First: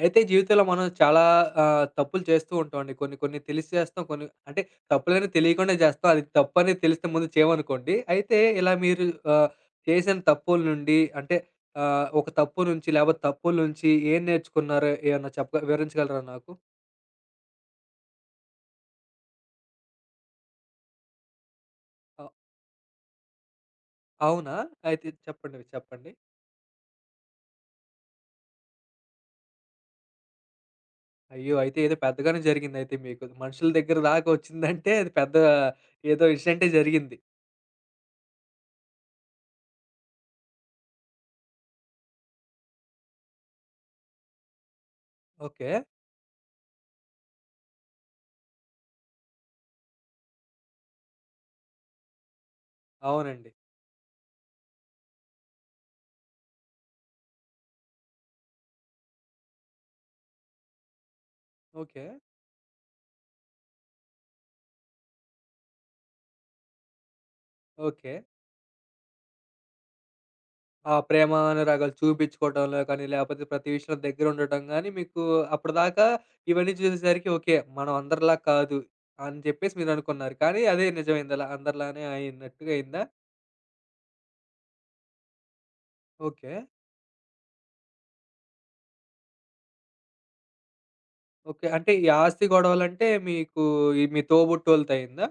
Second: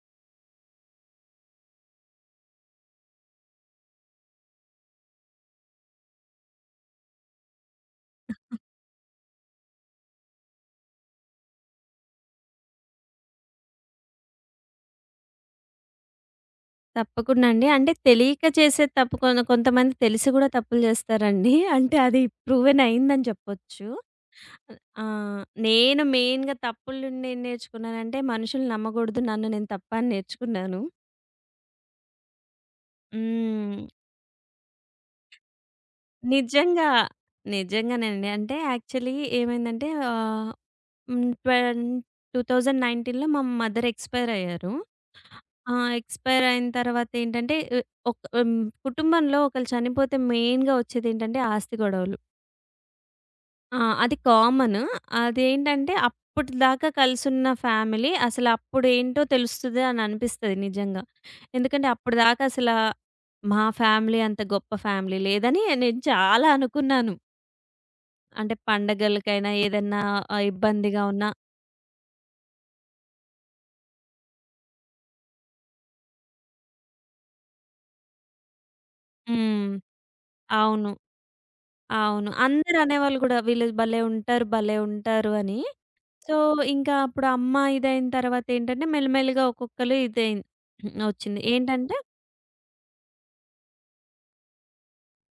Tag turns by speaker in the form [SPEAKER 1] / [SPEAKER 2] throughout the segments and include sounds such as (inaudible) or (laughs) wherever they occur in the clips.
[SPEAKER 1] అయితే జీవితంలో మనం చాలా తప్పులు చేస్తూ ఉంటామండి. కొన్ని కొన్ని తెలిసి చేస్తాం. కొన్ని అంటే తప్పులని తెలియకుండా చేస్తాం. అది తప్పని తెలిస్తే ముందు చేయమనుకోండి. అయితే ఇలా మీరు ఆహ్, చేసిన తప్పుల నుండి అంటే ఒక తప్పు నుంచి లేకపోతే తప్పుల నుంచి ఏం నేర్చుకున్నారో ఏమన్నా చెప్పగ వివరించగలరా నాకు?
[SPEAKER 2] తప్పకుండా అండి. అంటే తెలియక చేసే తప్పు కొంతమంది తెలిసి గూడా తప్పులు జేస్తారండి. (laughs) అంటే అది
[SPEAKER 1] అ
[SPEAKER 2] ప్రూవెన్ అయిందని జెప్పొచ్చు.
[SPEAKER 1] అవునా? అయితే
[SPEAKER 2] ఆహ్,
[SPEAKER 1] చెప్పండి.
[SPEAKER 2] నేను
[SPEAKER 1] చెప్పండి.
[SPEAKER 2] మెయిన్‌గా తప్పుల నుండి ఏం నేర్చుకున్నానంటే మనుషుల్ని నమ్మగూడదు. నన్ను నేను తప్ప అని నేర్చుకున్నాను.
[SPEAKER 1] అయ్యో! అయితే ఏదో పెద్దగానే జరిగిందయితే మీకు. మనుషుల
[SPEAKER 2] హ్మ్.
[SPEAKER 1] దగ్గర దాకా వచ్చిందంటే అది పెద్ద ఏదో ఇన్సిడెంటే
[SPEAKER 2] నిజంగా.
[SPEAKER 1] జరిగింది.
[SPEAKER 2] నిజంగానండి. అంటే యాక్చువల్లీ ఏమైందంటే ఆహ్, హ్మ్. ట్వెన్ 2019లో మా మదర్ ఎక్స్‌పైర్ అయ్యారు.
[SPEAKER 1] ఓకే.
[SPEAKER 2] ఆ! ఎక్స్‌పైర్ అయిన తర్వాత ఏంటంటే ఒక కుటుంబంలో ఒకళ్ళు చనిపోతే మెయిన్‌గా వచ్చేదేంటంటే ఆస్తి గొడవలు.
[SPEAKER 1] అవునండి.
[SPEAKER 2] ఆ! అది కామన్. అదేంటంటే అప్పటిదాకా కలిసున్న ఫ్యామిలీ అసలు అప్పుడేంటో తెలుస్తది అని అనిపిస్తది నిజంగా. ఎందుకంటే
[SPEAKER 1] ఓకే.
[SPEAKER 2] అప్పటిదాకా మా ఫ్యామిలీ అంత గొప్ప ఫ్యామిలీ లేదని నేను చాలా అనుకున్నాను.
[SPEAKER 1] ఓకే.
[SPEAKER 2] అంటే పండగలకైనా ఏదన్నా
[SPEAKER 1] ఆ
[SPEAKER 2] ఇబ్బందిగా ఉన్నా
[SPEAKER 1] ప్రేమ అనురాగాలు చూపించుకోవటంలో కానీ, లేపోతే ప్రతి విషయంలో దగ్గరుండటం గానీ, మీకు అప్పటిదాకా ఇవన్నీ చూసేసరికి ఓకే. మనం అందరిలా కాదు అని
[SPEAKER 2] హ్మ్.
[SPEAKER 1] చెప్పేసి మీరనుకున్నారు. కానీ అదే
[SPEAKER 2] అవును.
[SPEAKER 1] నిజమైంది. అలా అందరిలానే
[SPEAKER 2] అవును.
[SPEAKER 1] అయినట్టుగా
[SPEAKER 2] అందరూ
[SPEAKER 1] అయిందా?
[SPEAKER 2] అనేవాళ్ళు గూడా వీళ్ళు భలే ఉంటారు, భలే ఉంటారు అని. So,
[SPEAKER 1] okay.
[SPEAKER 2] ఇంకా అప్పుడు అమ్మ ఇదయిన తర్వాత ఏంటంటే మెల్లిమెల్లిగా ఒక్కొక్కళ్ళు ఇదయింది. ఒచ్చింది.
[SPEAKER 1] ఓకే. అంటే
[SPEAKER 2] ఏంటంటే
[SPEAKER 1] ఈ ఆస్తి గొడవలంటే మీకు ఈ మీ తోబుట్టోళ్ళతో అయిందా?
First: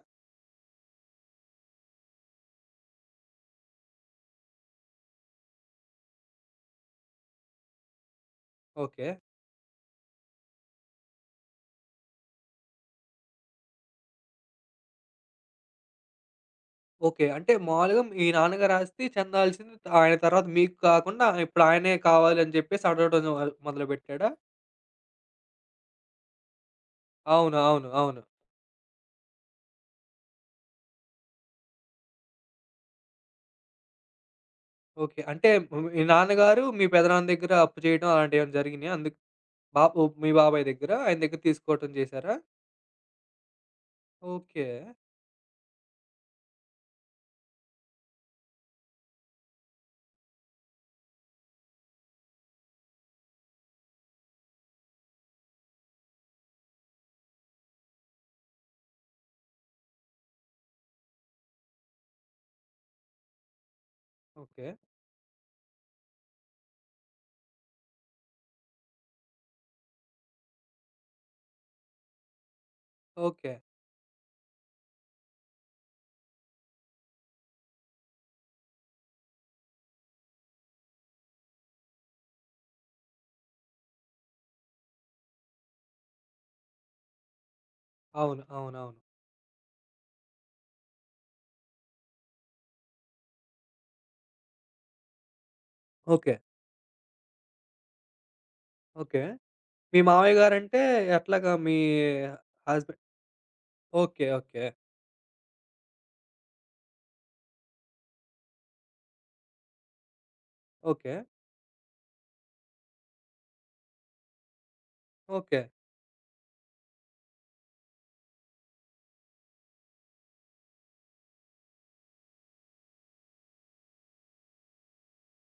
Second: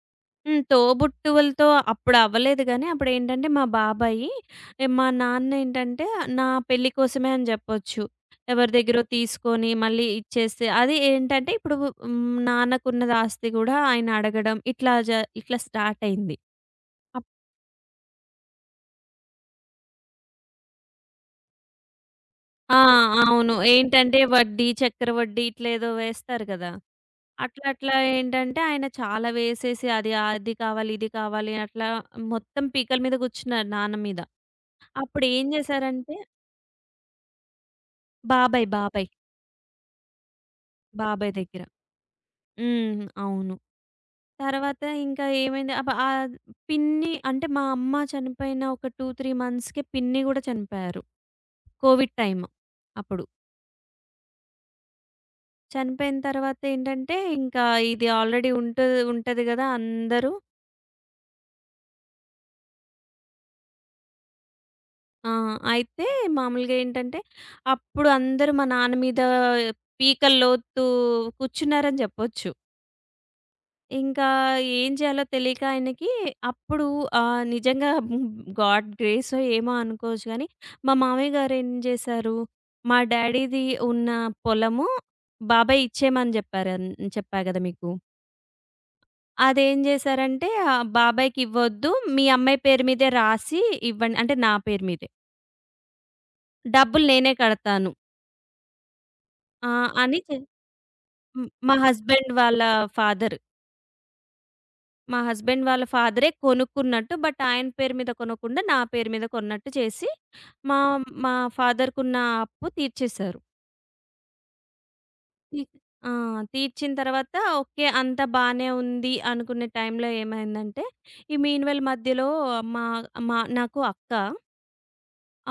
[SPEAKER 2] హ్మ్. తోబుట్టువులతో అప్పుడు అవ్వలేదు గానీ అప్పుడేంటంటే మా బాబాయి మా నాన్నేంటంటే నా పెళ్లి కోసమే అని జెప్పొచ్చు. ఎవరి దగ్గరో
[SPEAKER 1] ఓకే.
[SPEAKER 2] తీసుకొని మళ్ళీ ఇచ్చేస్తే అది ఏంటంటే ఇప్పుడు హ్మ్. నాన్నకున్నది ఆస్తి గూడా ఆయన అడగడం ఇట్లా స్టార్ట్ అయింది.
[SPEAKER 1] ఓకే. అంటే మాములుగా మీ నాన్నగారి ఆస్తి చెందాల్సింది ఆయన తర్వాత మీకు కాకుండా ఇప్పుడు ఆయనే కావాలి అని
[SPEAKER 2] ఆ!
[SPEAKER 1] చెప్పేసి అడగడం
[SPEAKER 2] అవును. ఏంటంటే
[SPEAKER 1] మొదలుపెట్టాడా?
[SPEAKER 2] వడ్డీ, చక్కెర వడ్డీ ఇట్లా ఏదో వేస్తారు కదా!
[SPEAKER 1] అవును.
[SPEAKER 2] అట్లా
[SPEAKER 1] అవును.
[SPEAKER 2] అట్లా
[SPEAKER 1] అవును.
[SPEAKER 2] ఏంటంటే ఆయన చాలా వేసేసి అది అది కావాలి, ఇది కావాలి అట్లా మొత్తం పీకల మీద కూర్చున్నారు నాన్న మీద.
[SPEAKER 1] ఓకే.
[SPEAKER 2] అప్పుడు ఏం
[SPEAKER 1] అంటే హ్మ్. మీ
[SPEAKER 2] చేశారంటే
[SPEAKER 1] నాన్నగారు మీ పెదనాన్న దగ్గర అప్పు చేయడం అలాంటియేమైనా
[SPEAKER 2] బాబాయ్,
[SPEAKER 1] జరిగినియా?
[SPEAKER 2] బాబాయ్,
[SPEAKER 1] అందుకు ఓ మీ బాబాయ్ దగ్గర, ఆయన
[SPEAKER 2] బాబాయ్
[SPEAKER 1] దగ్గర
[SPEAKER 2] దగ్గర.
[SPEAKER 1] తీసుకోవటం చేశారా?
[SPEAKER 2] హ్మ్. అవును.
[SPEAKER 1] ఓకే.
[SPEAKER 2] తర్వాత ఇంకా ఏమైంది పిన్ని అంటే మా అమ్మ చనిపోయిన ఒక 2, 3 మంత్స్‌కే పిన్ని కూడా చనిపోయారు. కోవిడ్ టైమ్ అప్పుడు. చనిపోయిన తర్వాతేంటంటే, ఇంకా ఇది ఆల్రెడీ ఉంటు ఉంటది గదా! అందరూ
[SPEAKER 1] ఓకే.
[SPEAKER 2] ఆ! అయితే మామూలుగా ఏంటంటే, అప్పుడు అందరూ మా నాన్న మీద పీకల లోతు కూర్చున్నారని జెప్పొచ్చు.
[SPEAKER 1] ఓకే.
[SPEAKER 2] ఇంకా ఏం జేయాలో తెలియక ఆయనకి అప్పుడు నిజంగా గాడ్ గ్రేసో ఏమో అనుకోవచ్చు గానీ, మా మామయ్య గారేం జేశారు, మా డ్యాడీది ఉన్న పొలము బాబాయ్ ఇచ్చేయమని జెప్పారన్ చెప్పా గదా మీకు.
[SPEAKER 1] అవును. అవునవును.
[SPEAKER 2] అదేం జేశారంటే, బాబాయ్‌కివ్వొద్దు. మీ అమ్మాయి పేరు మీదే రాసి ఇవ్వండి. అంటే నా పేరు మీదే.
[SPEAKER 1] ఓకే.
[SPEAKER 2] డబ్బులు నేనే కడతాను.
[SPEAKER 1] ఓకే.
[SPEAKER 2] ఆ!
[SPEAKER 1] మీ
[SPEAKER 2] అని
[SPEAKER 1] మామయ్య
[SPEAKER 2] చె
[SPEAKER 1] గారంటే
[SPEAKER 2] హ్మ్.
[SPEAKER 1] ఎట్లాగా
[SPEAKER 2] మా
[SPEAKER 1] మీ
[SPEAKER 2] హస్బెండ్ వాళ్ళ
[SPEAKER 1] హస్బెండ్
[SPEAKER 2] ఫాదర్.
[SPEAKER 1] ఓకే. ఓకే.
[SPEAKER 2] మా హస్బెండ్ వాళ్ళ ఫాదరే కొనుక్కున్నట్టు. బట్ ఆయన పేరు మీద కొనకుండా నా పేరు మీద కొన్నట్టు చేసి, మా
[SPEAKER 1] ఓకే.
[SPEAKER 2] మా ఫాదర్‌కున్న అప్పు తీర్చేశారు. తీ
[SPEAKER 1] ఓకే.
[SPEAKER 2] ఆ! తీర్చిన తర్వాత ఓకే. అంతా బానే ఉంది అనుకునే టైంలో ఏమైందంటే, ఈ మీన్‌వెల్ మధ్యలో మా మా నాకు అక్క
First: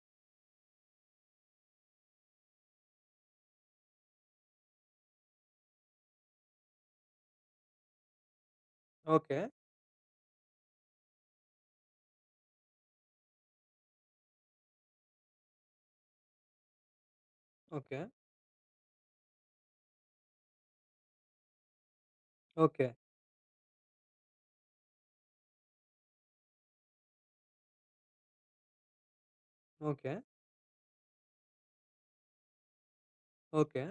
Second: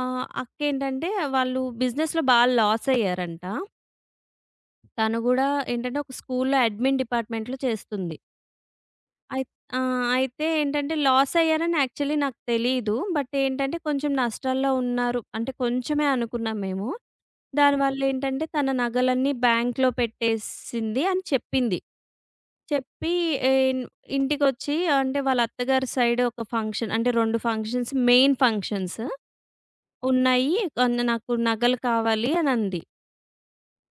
[SPEAKER 2] ఆ! అక్కేంటంటే వాళ్ళు బిజినెస్‌లో లాస్ అయ్యారంట. తను గూడా ఏంటంటే ఒక స్కూల్‌లో అడ్మిన్ డిపార్ట్‌మెంట్‌లో చేస్తుంది. అయి ఆ! అయితే ఏంటంటే లాస్ అయ్యారని యాక్చువల్లీ నాకు తెలీదు. బట్ ఏంటంటే కొంచెం నష్టాల్లో ఉన్నారు. అంటే కొంచెమే అనుకున్నాం మేము.
[SPEAKER 1] ఓకే.
[SPEAKER 2] దానివల్ల ఏంటంటే తన నగలన్నీ బ్యాంక్‌లో పెట్టేసింది అని చెప్పింది.
[SPEAKER 1] ఓకే.
[SPEAKER 2] చెప్పి ఇన్ ఇంటికొచ్చి అంటే వాళ్ళ అత్తగారి సైడ్ ఒక ఫంక్షన్ అంటే 2 ఫంక్షన్స్ మెయిన్ ఫంక్షన్స్
[SPEAKER 1] ఓకే.
[SPEAKER 2] ఉన్నాయి. "నాకు నగలు కావాలి" అని అంది.
[SPEAKER 1] ఓకే. ఓకే.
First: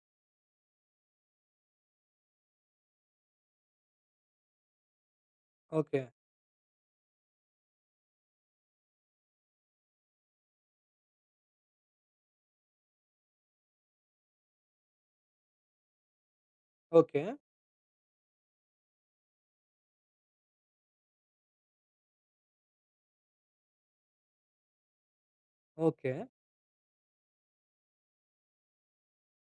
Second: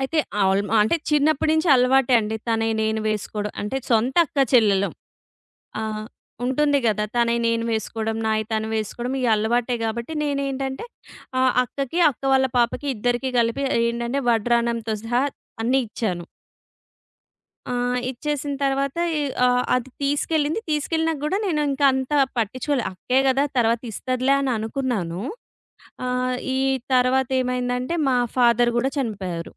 [SPEAKER 2] అయితే అంటే చిన్నప్పటి నుంచి అలవాటే అండి. తనయి నేను వేసుకోవడం. అంటే సొంత అక్క చెల్లెలం.
[SPEAKER 1] ఓకే.
[SPEAKER 2] ఆహ్, ఉంటుంది గదా! తనయి నేను వేసుకోవడం, నాయి తను వేసుకోవడం ఇయి అలవాటే గాబట్టి నేనేంటంటే అక్కకి, అక్క వాళ్ళ పాపకి ఇద్దరికీ కలిపి ఏంటంటే వడ్రానంతో సహా అన్నీ ఇచ్చాను.
[SPEAKER 1] ఓకే.
[SPEAKER 2] ఆహ్, ఇచ్చేసిన తర్వాత ఈ ఆహ్, అది తీసుకెళ్ళింది. తీసుకెళ్ళినా గూడా నేను ఇంకా అంత పట్టించుకోలే. అక్కే గదా! తర్వాత ఇస్తదిలే అని అనుకున్నాను.
[SPEAKER 1] ఓకే.
[SPEAKER 2] ఆహ్, ఈ తర్వాతేమైందంటే మా ఫాదర్ గూడా చనిపోయారు.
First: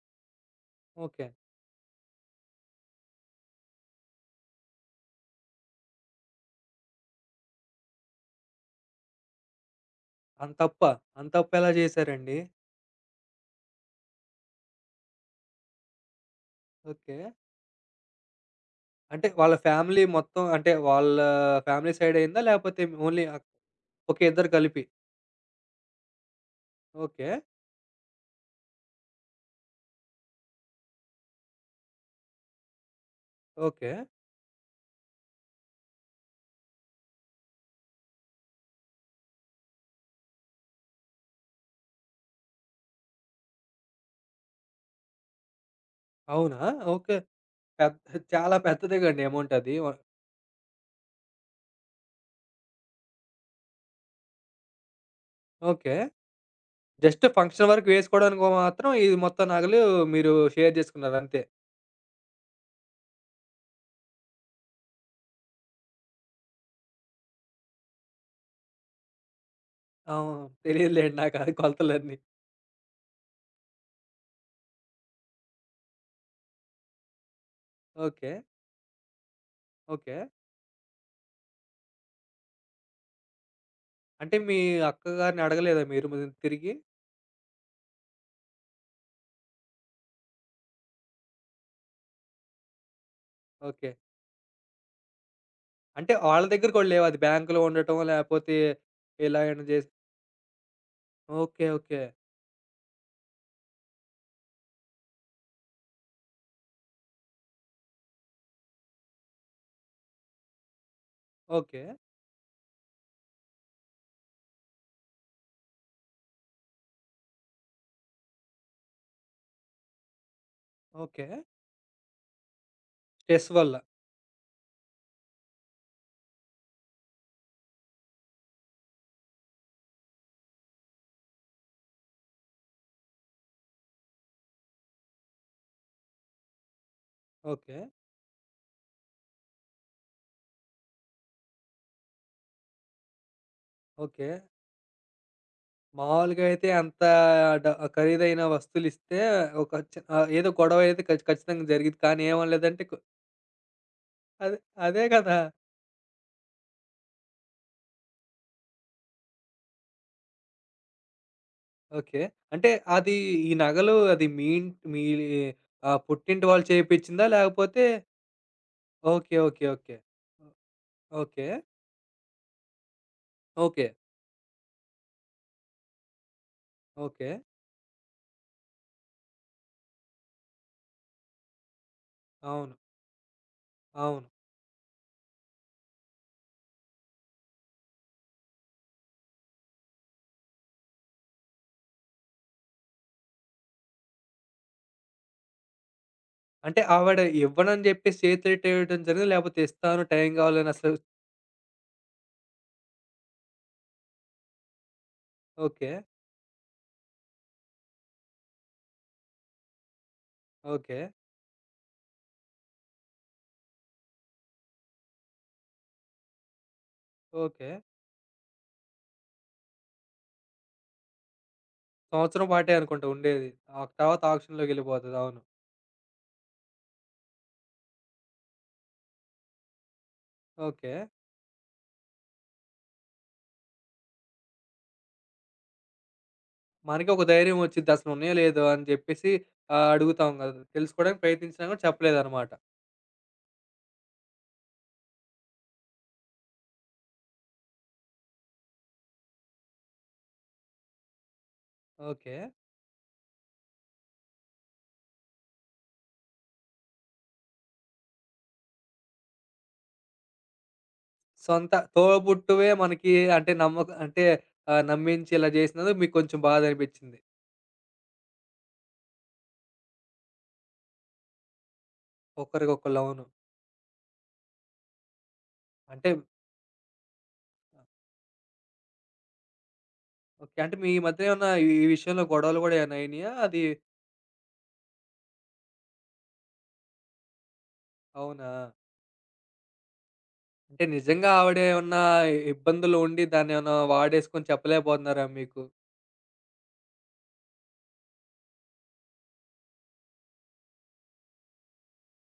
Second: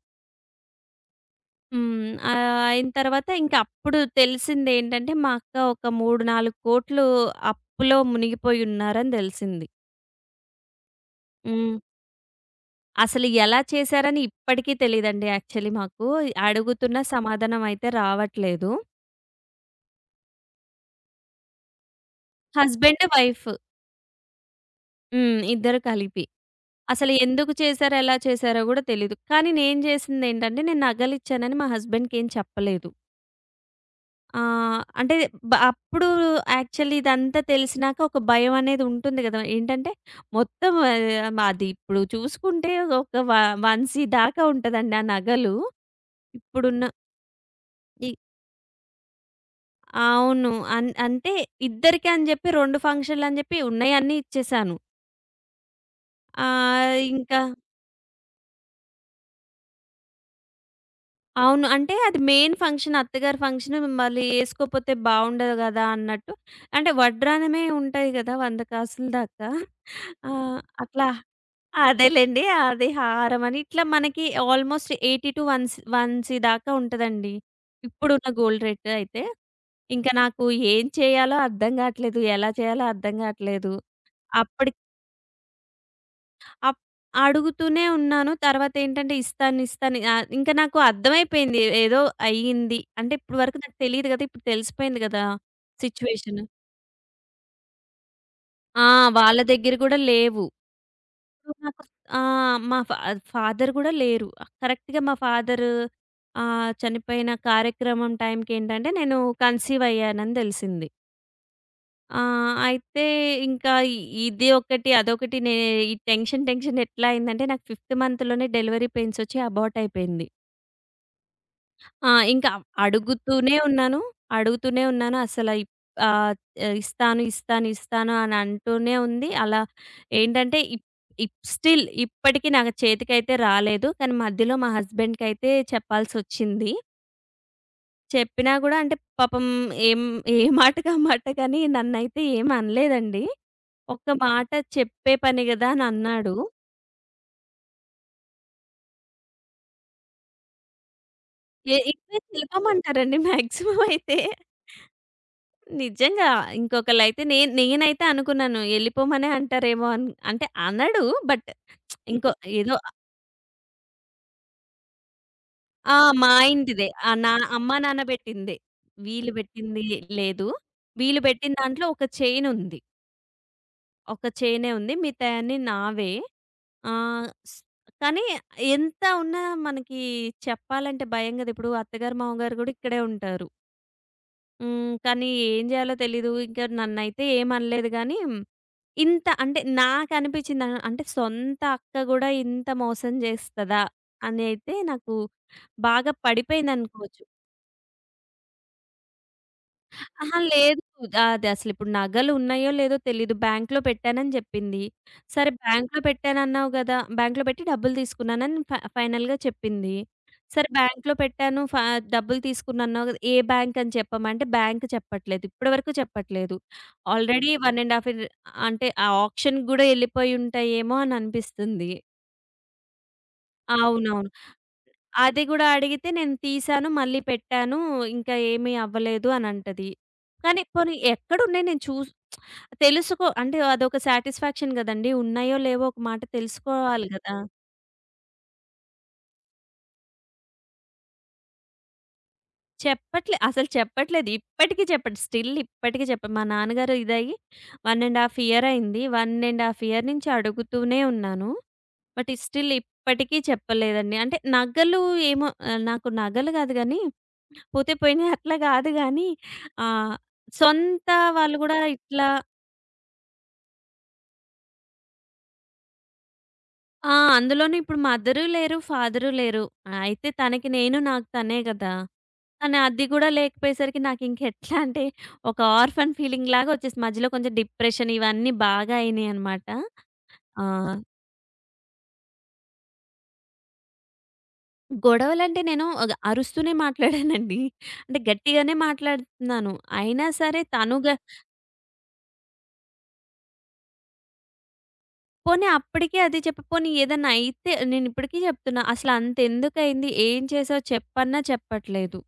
[SPEAKER 1] ఓకే.
[SPEAKER 2] హ్మ్. అయిన తర్వాత ఇంక అప్పుడు తెలిసిందేంటంటే, మా అక్క ఒక 3, 4 కోట్లు అప్పులో మునిగిపోయి ఉన్నారని దెలిసింది.
[SPEAKER 1] అంతప్పా? అంతప్పెలా
[SPEAKER 2] హ్మ్.
[SPEAKER 1] చేశారండి?
[SPEAKER 2] అసలు ఎలా చేశారని ఇప్పటికీ తెలీదండి యాక్చువల్లీ మాకు. అడుగుతున్న
[SPEAKER 1] ఓకే.
[SPEAKER 2] సమాధానం అయితే రావట్లేదు.
[SPEAKER 1] అంటే వాళ్ళ ఫ్యామిలీ మొత్తం అంటే వాళ్ళ ఫ్యామిలీ సైడ్ అయిందా? లేపోతే
[SPEAKER 2] హస్బెండ్,
[SPEAKER 1] ఓన్లీ అక్
[SPEAKER 2] వైఫ్
[SPEAKER 1] ఓకే. ఇద్దరు కలిపి.
[SPEAKER 2] హ్మ్. ఇద్దరు కలిపి. అసలు
[SPEAKER 1] ఓకే.
[SPEAKER 2] ఎందుకు చేశారో, ఎలా చేశారో గూడా తెలీదు. కానీ నేను జేసిందేంటంటే, నేను నగలిచ్చానని మా హస్బెండ్‌కేం చెప్పలేదు.
[SPEAKER 1] ఓకే.
[SPEAKER 2] ఆ! అంటే అప్పుడు యాక్చువల్లీ ఇదంతా తెలిసినాక ఒక భయం అనేది ఉంటుంది గదా! ఏంటంటే మొత్తం అది ఇప్పుడు చూసుకుంటే ఒక వ వంశీ దాకా ఉంటదండి ఆ నగలు.
[SPEAKER 1] అవునా?
[SPEAKER 2] ఇప్పుడున్న
[SPEAKER 1] ఓకే. పెద్
[SPEAKER 2] ఈ
[SPEAKER 1] చాలా పెద్దదే గండి అమౌంట్ అది.
[SPEAKER 2] అవును. అంటే ఇద్దరికి అని జెప్పి 2 ఫంక్షన్‌లు అని జెప్పి ఉన్నయన్నీ ఇచ్చేసాను.
[SPEAKER 1] ఓకే.
[SPEAKER 2] ఆహ్,
[SPEAKER 1] జస్ట్
[SPEAKER 2] ఇంకా
[SPEAKER 1] ఫంక్షన్ వరకు వేసుకోవడానికి మాత్రం ఇది మొత్తం నగలు మీరు షేర్ చేసుకున్నారు అంతే.
[SPEAKER 2] అవును. అంటే అది మెయిన్ ఫంక్షన్ అత్తగారి ఫంక్షన్ మళ్ళీ ఏసుకోపోతే బావుండదు గదా! అన్నట్టు. అంటే వడ్రానమే ఉంటది గదా! 100 కాసుల దాకా. ఆ!
[SPEAKER 1] అవును.
[SPEAKER 2] అట్లా
[SPEAKER 1] తెలీదులేండి నాకు అది కొలతలన్నీ.
[SPEAKER 2] అదేలెండి. అది హారమని ఇట్లా మనకి ఆల్మోస్ట్ 80-1 1 దాకా ఉంటదండి. ఇప్పుడున్న
[SPEAKER 1] ఓకే.
[SPEAKER 2] గోల్డ్ రేట్ అయితే. ఇంక
[SPEAKER 1] ఓకే.
[SPEAKER 2] నాకు ఏం చేయాలో అర్థం గాట్లేదు. ఎలా చేయాలో అర్థం గాట్లేదు.
[SPEAKER 1] అంటే మీ
[SPEAKER 2] అప్పడి
[SPEAKER 1] అక్కగారిని అడగలేదా మీరు మరి తిరిగి?
[SPEAKER 2] అప్ అడుగుతూనే ఉన్నాను. తర్వాతేంటంటే ఇస్తాను, ఇస్తాను ఇంకా నాకు అర్థమైపోయింది. ఏదో అయ్యింది. అంటే ఇప్పటి వరకు నాకు
[SPEAKER 1] ఓకే.
[SPEAKER 2] తెలీదు గదా! ఇప్పుడు తెలిసిపోయింది గదా!
[SPEAKER 1] అంటే
[SPEAKER 2] సిచ్యువేషన్.
[SPEAKER 1] వాళ్ళ దగ్గర కూడా లేవా అది బ్యాంక్‌లో ఉండటం లేపోతే
[SPEAKER 2] ఆ! వాళ్ళ
[SPEAKER 1] ఇలా ఏమైనా
[SPEAKER 2] దగ్గర
[SPEAKER 1] చేసి
[SPEAKER 2] గూడా లేవు. So,
[SPEAKER 1] okay.
[SPEAKER 2] నాకు
[SPEAKER 1] ఓకే.
[SPEAKER 2] ఆహ్, మా ఫా ఫాదర్ గూడా లేరు. కరెక్ట్‌గా మా ఫాదరు చనిపోయిన కార్యక్రమం టైంకేంటంటే, నేను కన్సీవ్ అయ్యానని దెలిసింది.
[SPEAKER 1] ఓకే.
[SPEAKER 2] ఆ! అయితే ఇంకా ఇ- ఇది ఒకటి, అదొకటి నే ఈ టెన్షన్, టెన్షన్ ఎట్లా అయిందంటే, నాకు ఫిఫ్త్ మంత్‌లోనే డెలివరీ పెయిన్స్ ఒచ్చి అబార్ట్ అయిపోయింది.
[SPEAKER 1] ఓకే.
[SPEAKER 2] ఆ! ఇంకా
[SPEAKER 1] స్ట్రెస్
[SPEAKER 2] అడుగుతూనే
[SPEAKER 1] వల్ల.
[SPEAKER 2] ఉన్నాను. అడుగుతూనే ఉన్నాను. ఆహ్, ఇస్తాను, ఇస్తాను, ఇస్తాను అని అంటూనే ఉంది. అలా ఏంటంటే ఇప్ ఇప్ స్టిల్ ఇప్పటికి నా చేతికైతే రాలేదు. కానీ మధ్యలో మా హస్బెండ్‌కైతే చెప్పాల్సొచ్చింది.
[SPEAKER 1] ఓకే.
[SPEAKER 2] చెప్పినా గూడా అంటే పాపం ఏం ఏ మాటకి ఆ మాట కానీ నన్నైతే ఏమి అనలేదండి. ఒక్క
[SPEAKER 1] ఓకే.
[SPEAKER 2] మాట చెప్పే పని గదా! అని అన్నాడు.
[SPEAKER 1] మామూలుగా అయితే అంత డ ఖరీదైన వస్తువులిస్తే ఒక ఏదో గొడవ అయితే ఖచ్చితంగా
[SPEAKER 2] ఏ
[SPEAKER 1] జరిగిద్ది.
[SPEAKER 2] ఇట్లే
[SPEAKER 1] కానీ
[SPEAKER 2] సులభం
[SPEAKER 1] ఏమనలేదంటే
[SPEAKER 2] అంటారండి మాక్సిమం అయితే.
[SPEAKER 1] అదే అదే కదా!
[SPEAKER 2] నిజంగా. ఇంకొకళ్ళైతే నేనైతే అనుకున్నాను ఎళ్ళిపోమనే అంటారేమో అంటే అనడు. But
[SPEAKER 1] okay.
[SPEAKER 2] ఇంకో
[SPEAKER 1] అంటే
[SPEAKER 2] ఏదో
[SPEAKER 1] అది ఈ నగలు అది మీ
[SPEAKER 2] ఆ! మా
[SPEAKER 1] పుట్టింటి వాళ్ళు
[SPEAKER 2] ఇంటిదే. ఆ!
[SPEAKER 1] చేపిచ్చిందా?
[SPEAKER 2] నా అమ్మా,
[SPEAKER 1] లేకపోతే
[SPEAKER 2] నాన్న పెట్టిందే. వీళ్ళు
[SPEAKER 1] ఓకే. ఓకే.
[SPEAKER 2] పెట్టింది
[SPEAKER 1] ఓకే.
[SPEAKER 2] లేదు. వీళ్ళు
[SPEAKER 1] ఓకే.
[SPEAKER 2] పెట్టిన దాంట్లో ఒక చైన్ ఉంది.
[SPEAKER 1] ఓకే.
[SPEAKER 2] ఒక చైనే ఉంది. మిగతాయన్నీ నావే. ఆహ్,
[SPEAKER 1] ఓకే.
[SPEAKER 2] స్ కానీ ఎంత ఉన్నా మనకి చెప్పాలంటే భయం గదా! ఇప్పుడు అత్తగారు, మామగారు గూడా
[SPEAKER 1] అవును.
[SPEAKER 2] ఇక్కడే ఉంటారు.
[SPEAKER 1] అవును.
[SPEAKER 2] హ్మ్. కానీ ఏం జేయాలో తెలీదు. ఇంకా నన్నైతే ఏమనలేదు గానీ, ఇంత అంటే నాకనిపిచ్చింది అంటే సొంత అక్క గూడా ఇంత మోసం జేస్తదా! అని అయితే నాకు బాగా
[SPEAKER 1] అంటే ఆవిడ
[SPEAKER 2] పడిపోయిందనుకోవచ్చు.
[SPEAKER 1] ఇవ్వనని చెప్పేసి చేతులెట్టేయడం జరిగిందా? లేకపోతే ఇస్తాను టైం
[SPEAKER 2] అహా!
[SPEAKER 1] కావాలని
[SPEAKER 2] లేదు.
[SPEAKER 1] అసలు
[SPEAKER 2] అది అసలిప్పుడు నగలు ఉన్నాయో లేదో తెలీదు. బ్యాంక్‌లో పెట్టానని జెప్పింది. సరే
[SPEAKER 1] ఓకే.
[SPEAKER 2] బ్యాంక్‌లో పెట్టానన్నావు గదా! బ్యాంక్‌లో పెట్టి డబ్బులు తీసుకున్నానని ఫైనల్‌గా చెప్పింది. సరే
[SPEAKER 1] ఓకే.
[SPEAKER 2] బ్యాంక్‌లో పెట్టాను. డబ్బులు తీసుకున్నానన్నావు గదా! ఏ బ్యాంక్ అని చెప్పమంటే బ్యాంక్ చెప్పట్లేదు. ఇప్పటి వరకు చెప్పట్లేదు. Already
[SPEAKER 1] okay.
[SPEAKER 2] 1 ½ ఇయర్ అంటే ఆ ఆక్షన్‌కి గూడా ఎళ్ళిపోయి ఉంటాయేమో అని అనిపిస్తుంది.
[SPEAKER 1] సంవత్సరం పాటే అనుకుంటా ఉండేది. ఆ తర్వాత
[SPEAKER 2] అవునవును.
[SPEAKER 1] ఆక్షన్‌లోకెళ్ళిపోతది. అవును.
[SPEAKER 2] అది గూడా అడిగితే నేను తీశాను, మళ్ళీ పెట్టాను. ఇంకా ఏమీ అవ్వలేదు అని అంటది. కానీ
[SPEAKER 1] ఓకే.
[SPEAKER 2] పోనీ ఎక్కడున్నాయి నేను చూస్ తెలుసుకో అంటే అదొక సాటిస్ఫాక్షన్ గదండీ! ఉన్నాయో లేవో ఒక మాట తెలుసుకోవాలి
[SPEAKER 1] మనకి ఒక
[SPEAKER 2] గదా!
[SPEAKER 1] ధైర్యం వచ్చిద్ది. అసలు ఉన్నాయో లేదో అని జెప్పేసి అడుగుతాం గదా! తెలుసుకోవడానికి ప్రయత్నించినా గూడా చెప్పలేదనమాట.
[SPEAKER 2] అసలు చెప్పట్లేదు. ఇప్పటికి చెప్పడు. స్టిల్ ఇప్పటికి చెప్పడు. మా నాన్నగారు ఇదయ్యి 1 ½ ఇయర్ అయింది. 1 ½ ఇయర్ నుంచి అడుగుతూనే ఉన్నాను. But
[SPEAKER 1] okay.
[SPEAKER 2] స్టిల్ ఇప్పటికీ చెప్పలేదండి. అంటే నగలు ఏమో నాకు నగలు గాదు గానీ, పోతే పోయినయి అట్లా గాదు గానీ, ఆహ్, సొంత వాళ్ళు
[SPEAKER 1] సొంత
[SPEAKER 2] గూడా ఇట్లా
[SPEAKER 1] తోబుట్టువే మనకి అంటే నమ్మక అంటే నమ్మించి ఇలా జేసినందుకు మీకు కొంచెం బాధ
[SPEAKER 2] ఆ!
[SPEAKER 1] అనిపిచ్చింది.
[SPEAKER 2] అందులోను ఇప్పుడు మదరు లేరు, ఫాదరు లేరు. అయితే తనకి నేను, నాకు తనే గదా! కానీ
[SPEAKER 1] ఒకరికొకళ్ళు
[SPEAKER 2] అది
[SPEAKER 1] అవును.
[SPEAKER 2] గూడా లేకపోయేసరికి నాకింక ఎట్లా అంటే ఒక
[SPEAKER 1] అంటే
[SPEAKER 2] ఆర్ఫన్ ఫీలింగ్ లాగా వచ్చేసింది. మధ్యలో కొంచెం డిప్రెషన్ ఇవన్నీ బాగా అయినాయనమాట.
[SPEAKER 1] ఓకే.
[SPEAKER 2] ఆ!
[SPEAKER 1] అంటే మీ మధ్య ఏమన్నా ఈ ఈ విషయంలో గొడవలు గూడా ఏమైనా అయినియా? అది
[SPEAKER 2] గొడవలంటే నేను అరుస్తూనే మాట్లాడానండి. అంటే
[SPEAKER 1] అవునా?
[SPEAKER 2] గట్టిగానే మాట్లాడుతున్నాను. అయినా సరే
[SPEAKER 1] అంటే
[SPEAKER 2] తను గ
[SPEAKER 1] నిజంగా ఆవిడేమన్నా ఇబ్బందుల్లో ఉండి దాన్నేమన్నా వాడేసుకొని చెప్పలేకపోతున్నారా మీకు?
[SPEAKER 2] పోనీ అప్పటికే అది చెప్ప పోనీ ఏదన్నా అయితే నేనిప్పటికీ చెప్తున్నా. అసలంతెందుకయింది? ఏం చేసావు చెప్పన్నా చెప్పట్లేదు.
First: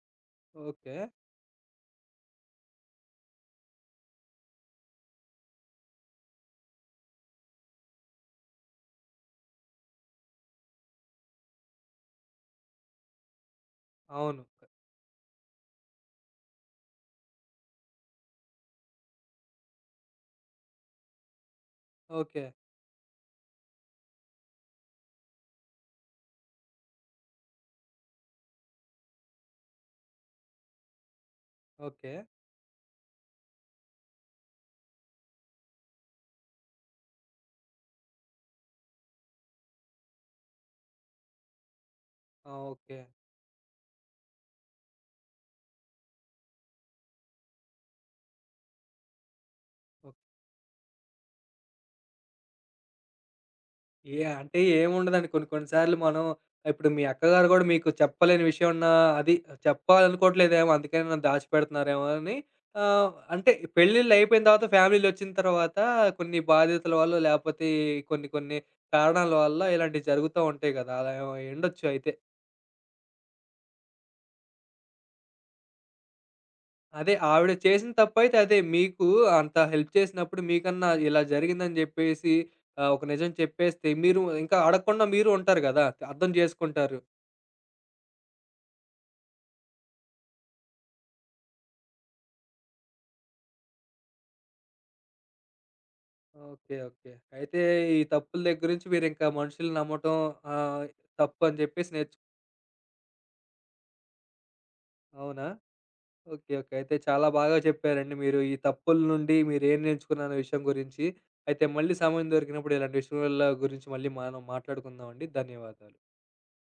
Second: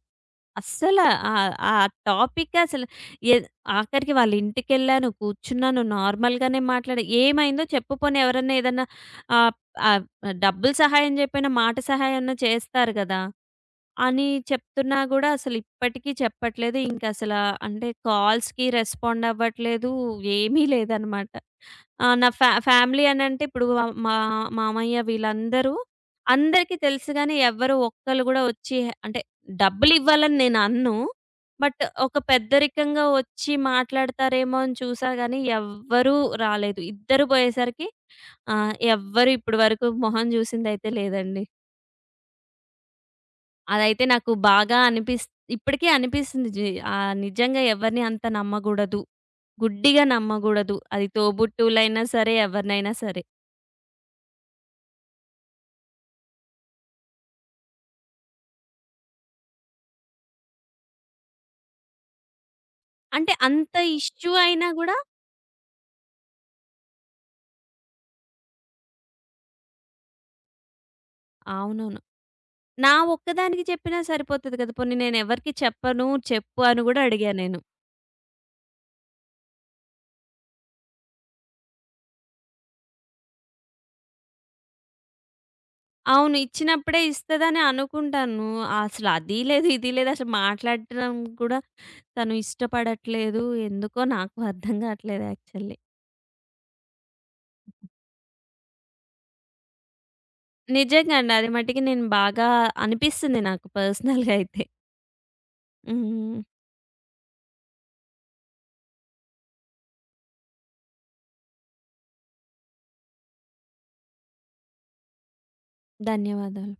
[SPEAKER 1] ఓకే.
[SPEAKER 2] అస్సల ఆహ్, ఆ టాపిక్ అసలు ఏద్ ఆఖరికి వాళ్ళ ఇంటికెళ్ళాను, కూర్చున్నాను, నార్మల్‌గానే మాట్లాడా. ఏమైందో చెప్పు పోనీ ఎవరన్నా ఏదన్నా ఆహ్, ఆహ్, డబ్బులు సహాయం జెప్పైనా మాట సహాయం అన్నా చేస్తారు గదా! అని
[SPEAKER 1] అవును.
[SPEAKER 2] చెప్తున్నా గూడా అసలు ఇప్పటికీ చెప్పట్లేదు. ఇంకసలా అంటే కాల్స్‌కి రెస్పాండ్ అవ్వట్లేదు. ఏమీ లేదనమాట. ఆ! నా
[SPEAKER 1] ఓకే.
[SPEAKER 2] ఫ్యా ఫ్యామిలీ అనంటే ఇప్పుడు మా మామయ్య వీళ్ళందరూ అందరికీ తెలుసు గానీ ఎవ్వరు ఒక్కళ్ళు గూడా వచ్చి అంటే డబ్బులివ్వాలని నేననను. But
[SPEAKER 1] okay.
[SPEAKER 2] ఒక పెద్దరికంగా వచ్చి మాట్లాడతారేమో అని చూసా గానీ ఎవ్వరూ రాలేదు. ఇద్దరు పోయేసరికి ఎవ్వరు ఇప్పటి వరకు మొహం జూసిందయితే లేదండి.
[SPEAKER 1] ఆ! ఓకే.
[SPEAKER 2] అదైతే నాకు బాగా అనిపిస్ ఇప్పటికీ అనిపిస్తుంది నిజంగా ఎవరిని అంత నమ్మగూడదు. గుడ్డిగా
[SPEAKER 1] ఓకే.
[SPEAKER 2] నమ్మగూడదు. అది తోబుట్టువులైనా సరే, ఎవరినైనా సరే.
[SPEAKER 1] ఏ అంటే ఏముండదండి. కొన్ని కొన్ని సార్లు మనం ఇప్పుడు మీ అక్కగారు గూడా మీకు చెప్పలేని విషయం ఉన్నా అది చెప్పాలనుకోవట్లేదేమో అందుకని దాచిపెడుతున్నారేమో అని
[SPEAKER 2] అంటే
[SPEAKER 1] అంటే
[SPEAKER 2] అంత ఇష్యూ
[SPEAKER 1] పెళ్ళిళ్ళయిపోయిన తర్వాత
[SPEAKER 2] అయినా గూడా
[SPEAKER 1] ఫ్యామిలీలొచ్చిన తర్వాత కొన్ని బాధ్యతల వల్లో లేపోతే కొన్ని కొన్ని కారణాల వల్ల ఇలాంటివి జరుగుతా ఉంటాయి గదా! అలా ఏమో అయ్యుండొచ్చు
[SPEAKER 2] అవునవును.
[SPEAKER 1] అయితే.
[SPEAKER 2] నా ఒక్కదానికి చెప్పినా సరిపోతది కదా! పోనీ నేనెవరికీ చెప్పను, చెప్పు అని గూడా
[SPEAKER 1] అదే
[SPEAKER 2] అడిగా
[SPEAKER 1] ఆవిడ
[SPEAKER 2] నేను.
[SPEAKER 1] చేసిన తప్పైతే అదే. మీకు అంత హెల్ప్ చేసినప్పుడు మీకన్నా ఇలా జరిగిందని జెప్పేసి ఒక నిజం చెప్పేస్తే మీరు ఇంకా అడగకుండా మీరు ఉంటారు గదా! అర్థం
[SPEAKER 2] అవును.
[SPEAKER 1] జేసుకుంటారు.
[SPEAKER 2] ఇచ్చినప్పుడే ఇస్తదని అనుకుంటాను. అసలు అది లేదు, ఇది లేదు అసలు మాట్లాడటం కూడా తను ఇష్టపడట్లేదు. ఎందుకో నాకు అర్థం కావట్లేదు యాక్చువల్లీ.
[SPEAKER 1] ఓకే. ఓకే. అయితే ఈ తప్పుల దగ్గర నుంచి మీరింకా మనుషుల్ని నమ్మటం ఆహ్,
[SPEAKER 2] నిజంగా అండి. అది
[SPEAKER 1] తప్పని
[SPEAKER 2] మటికి
[SPEAKER 1] జెప్పేసి
[SPEAKER 2] నేను బాగా అనిపిస్తుంది నాకు పర్సనల్‌గా అయితే.
[SPEAKER 1] అవునా?
[SPEAKER 2] హ్మ్.
[SPEAKER 1] ఓకే. ఓకే. అయితే చాలా బాగా చెప్పారండి మీరు ఈ తప్పుల నుండి మీరేం నేర్చుకున్నారనే విషయం గురించి. అయితే మళ్ళీ సమయం దొరికినప్పుడు ఇలాంటి విషయాల గురించి మళ్ళీ మనం మాట్లాడుకుందామండి. ధన్యవాదాలు.
[SPEAKER 2] ధన్యవాదాలు.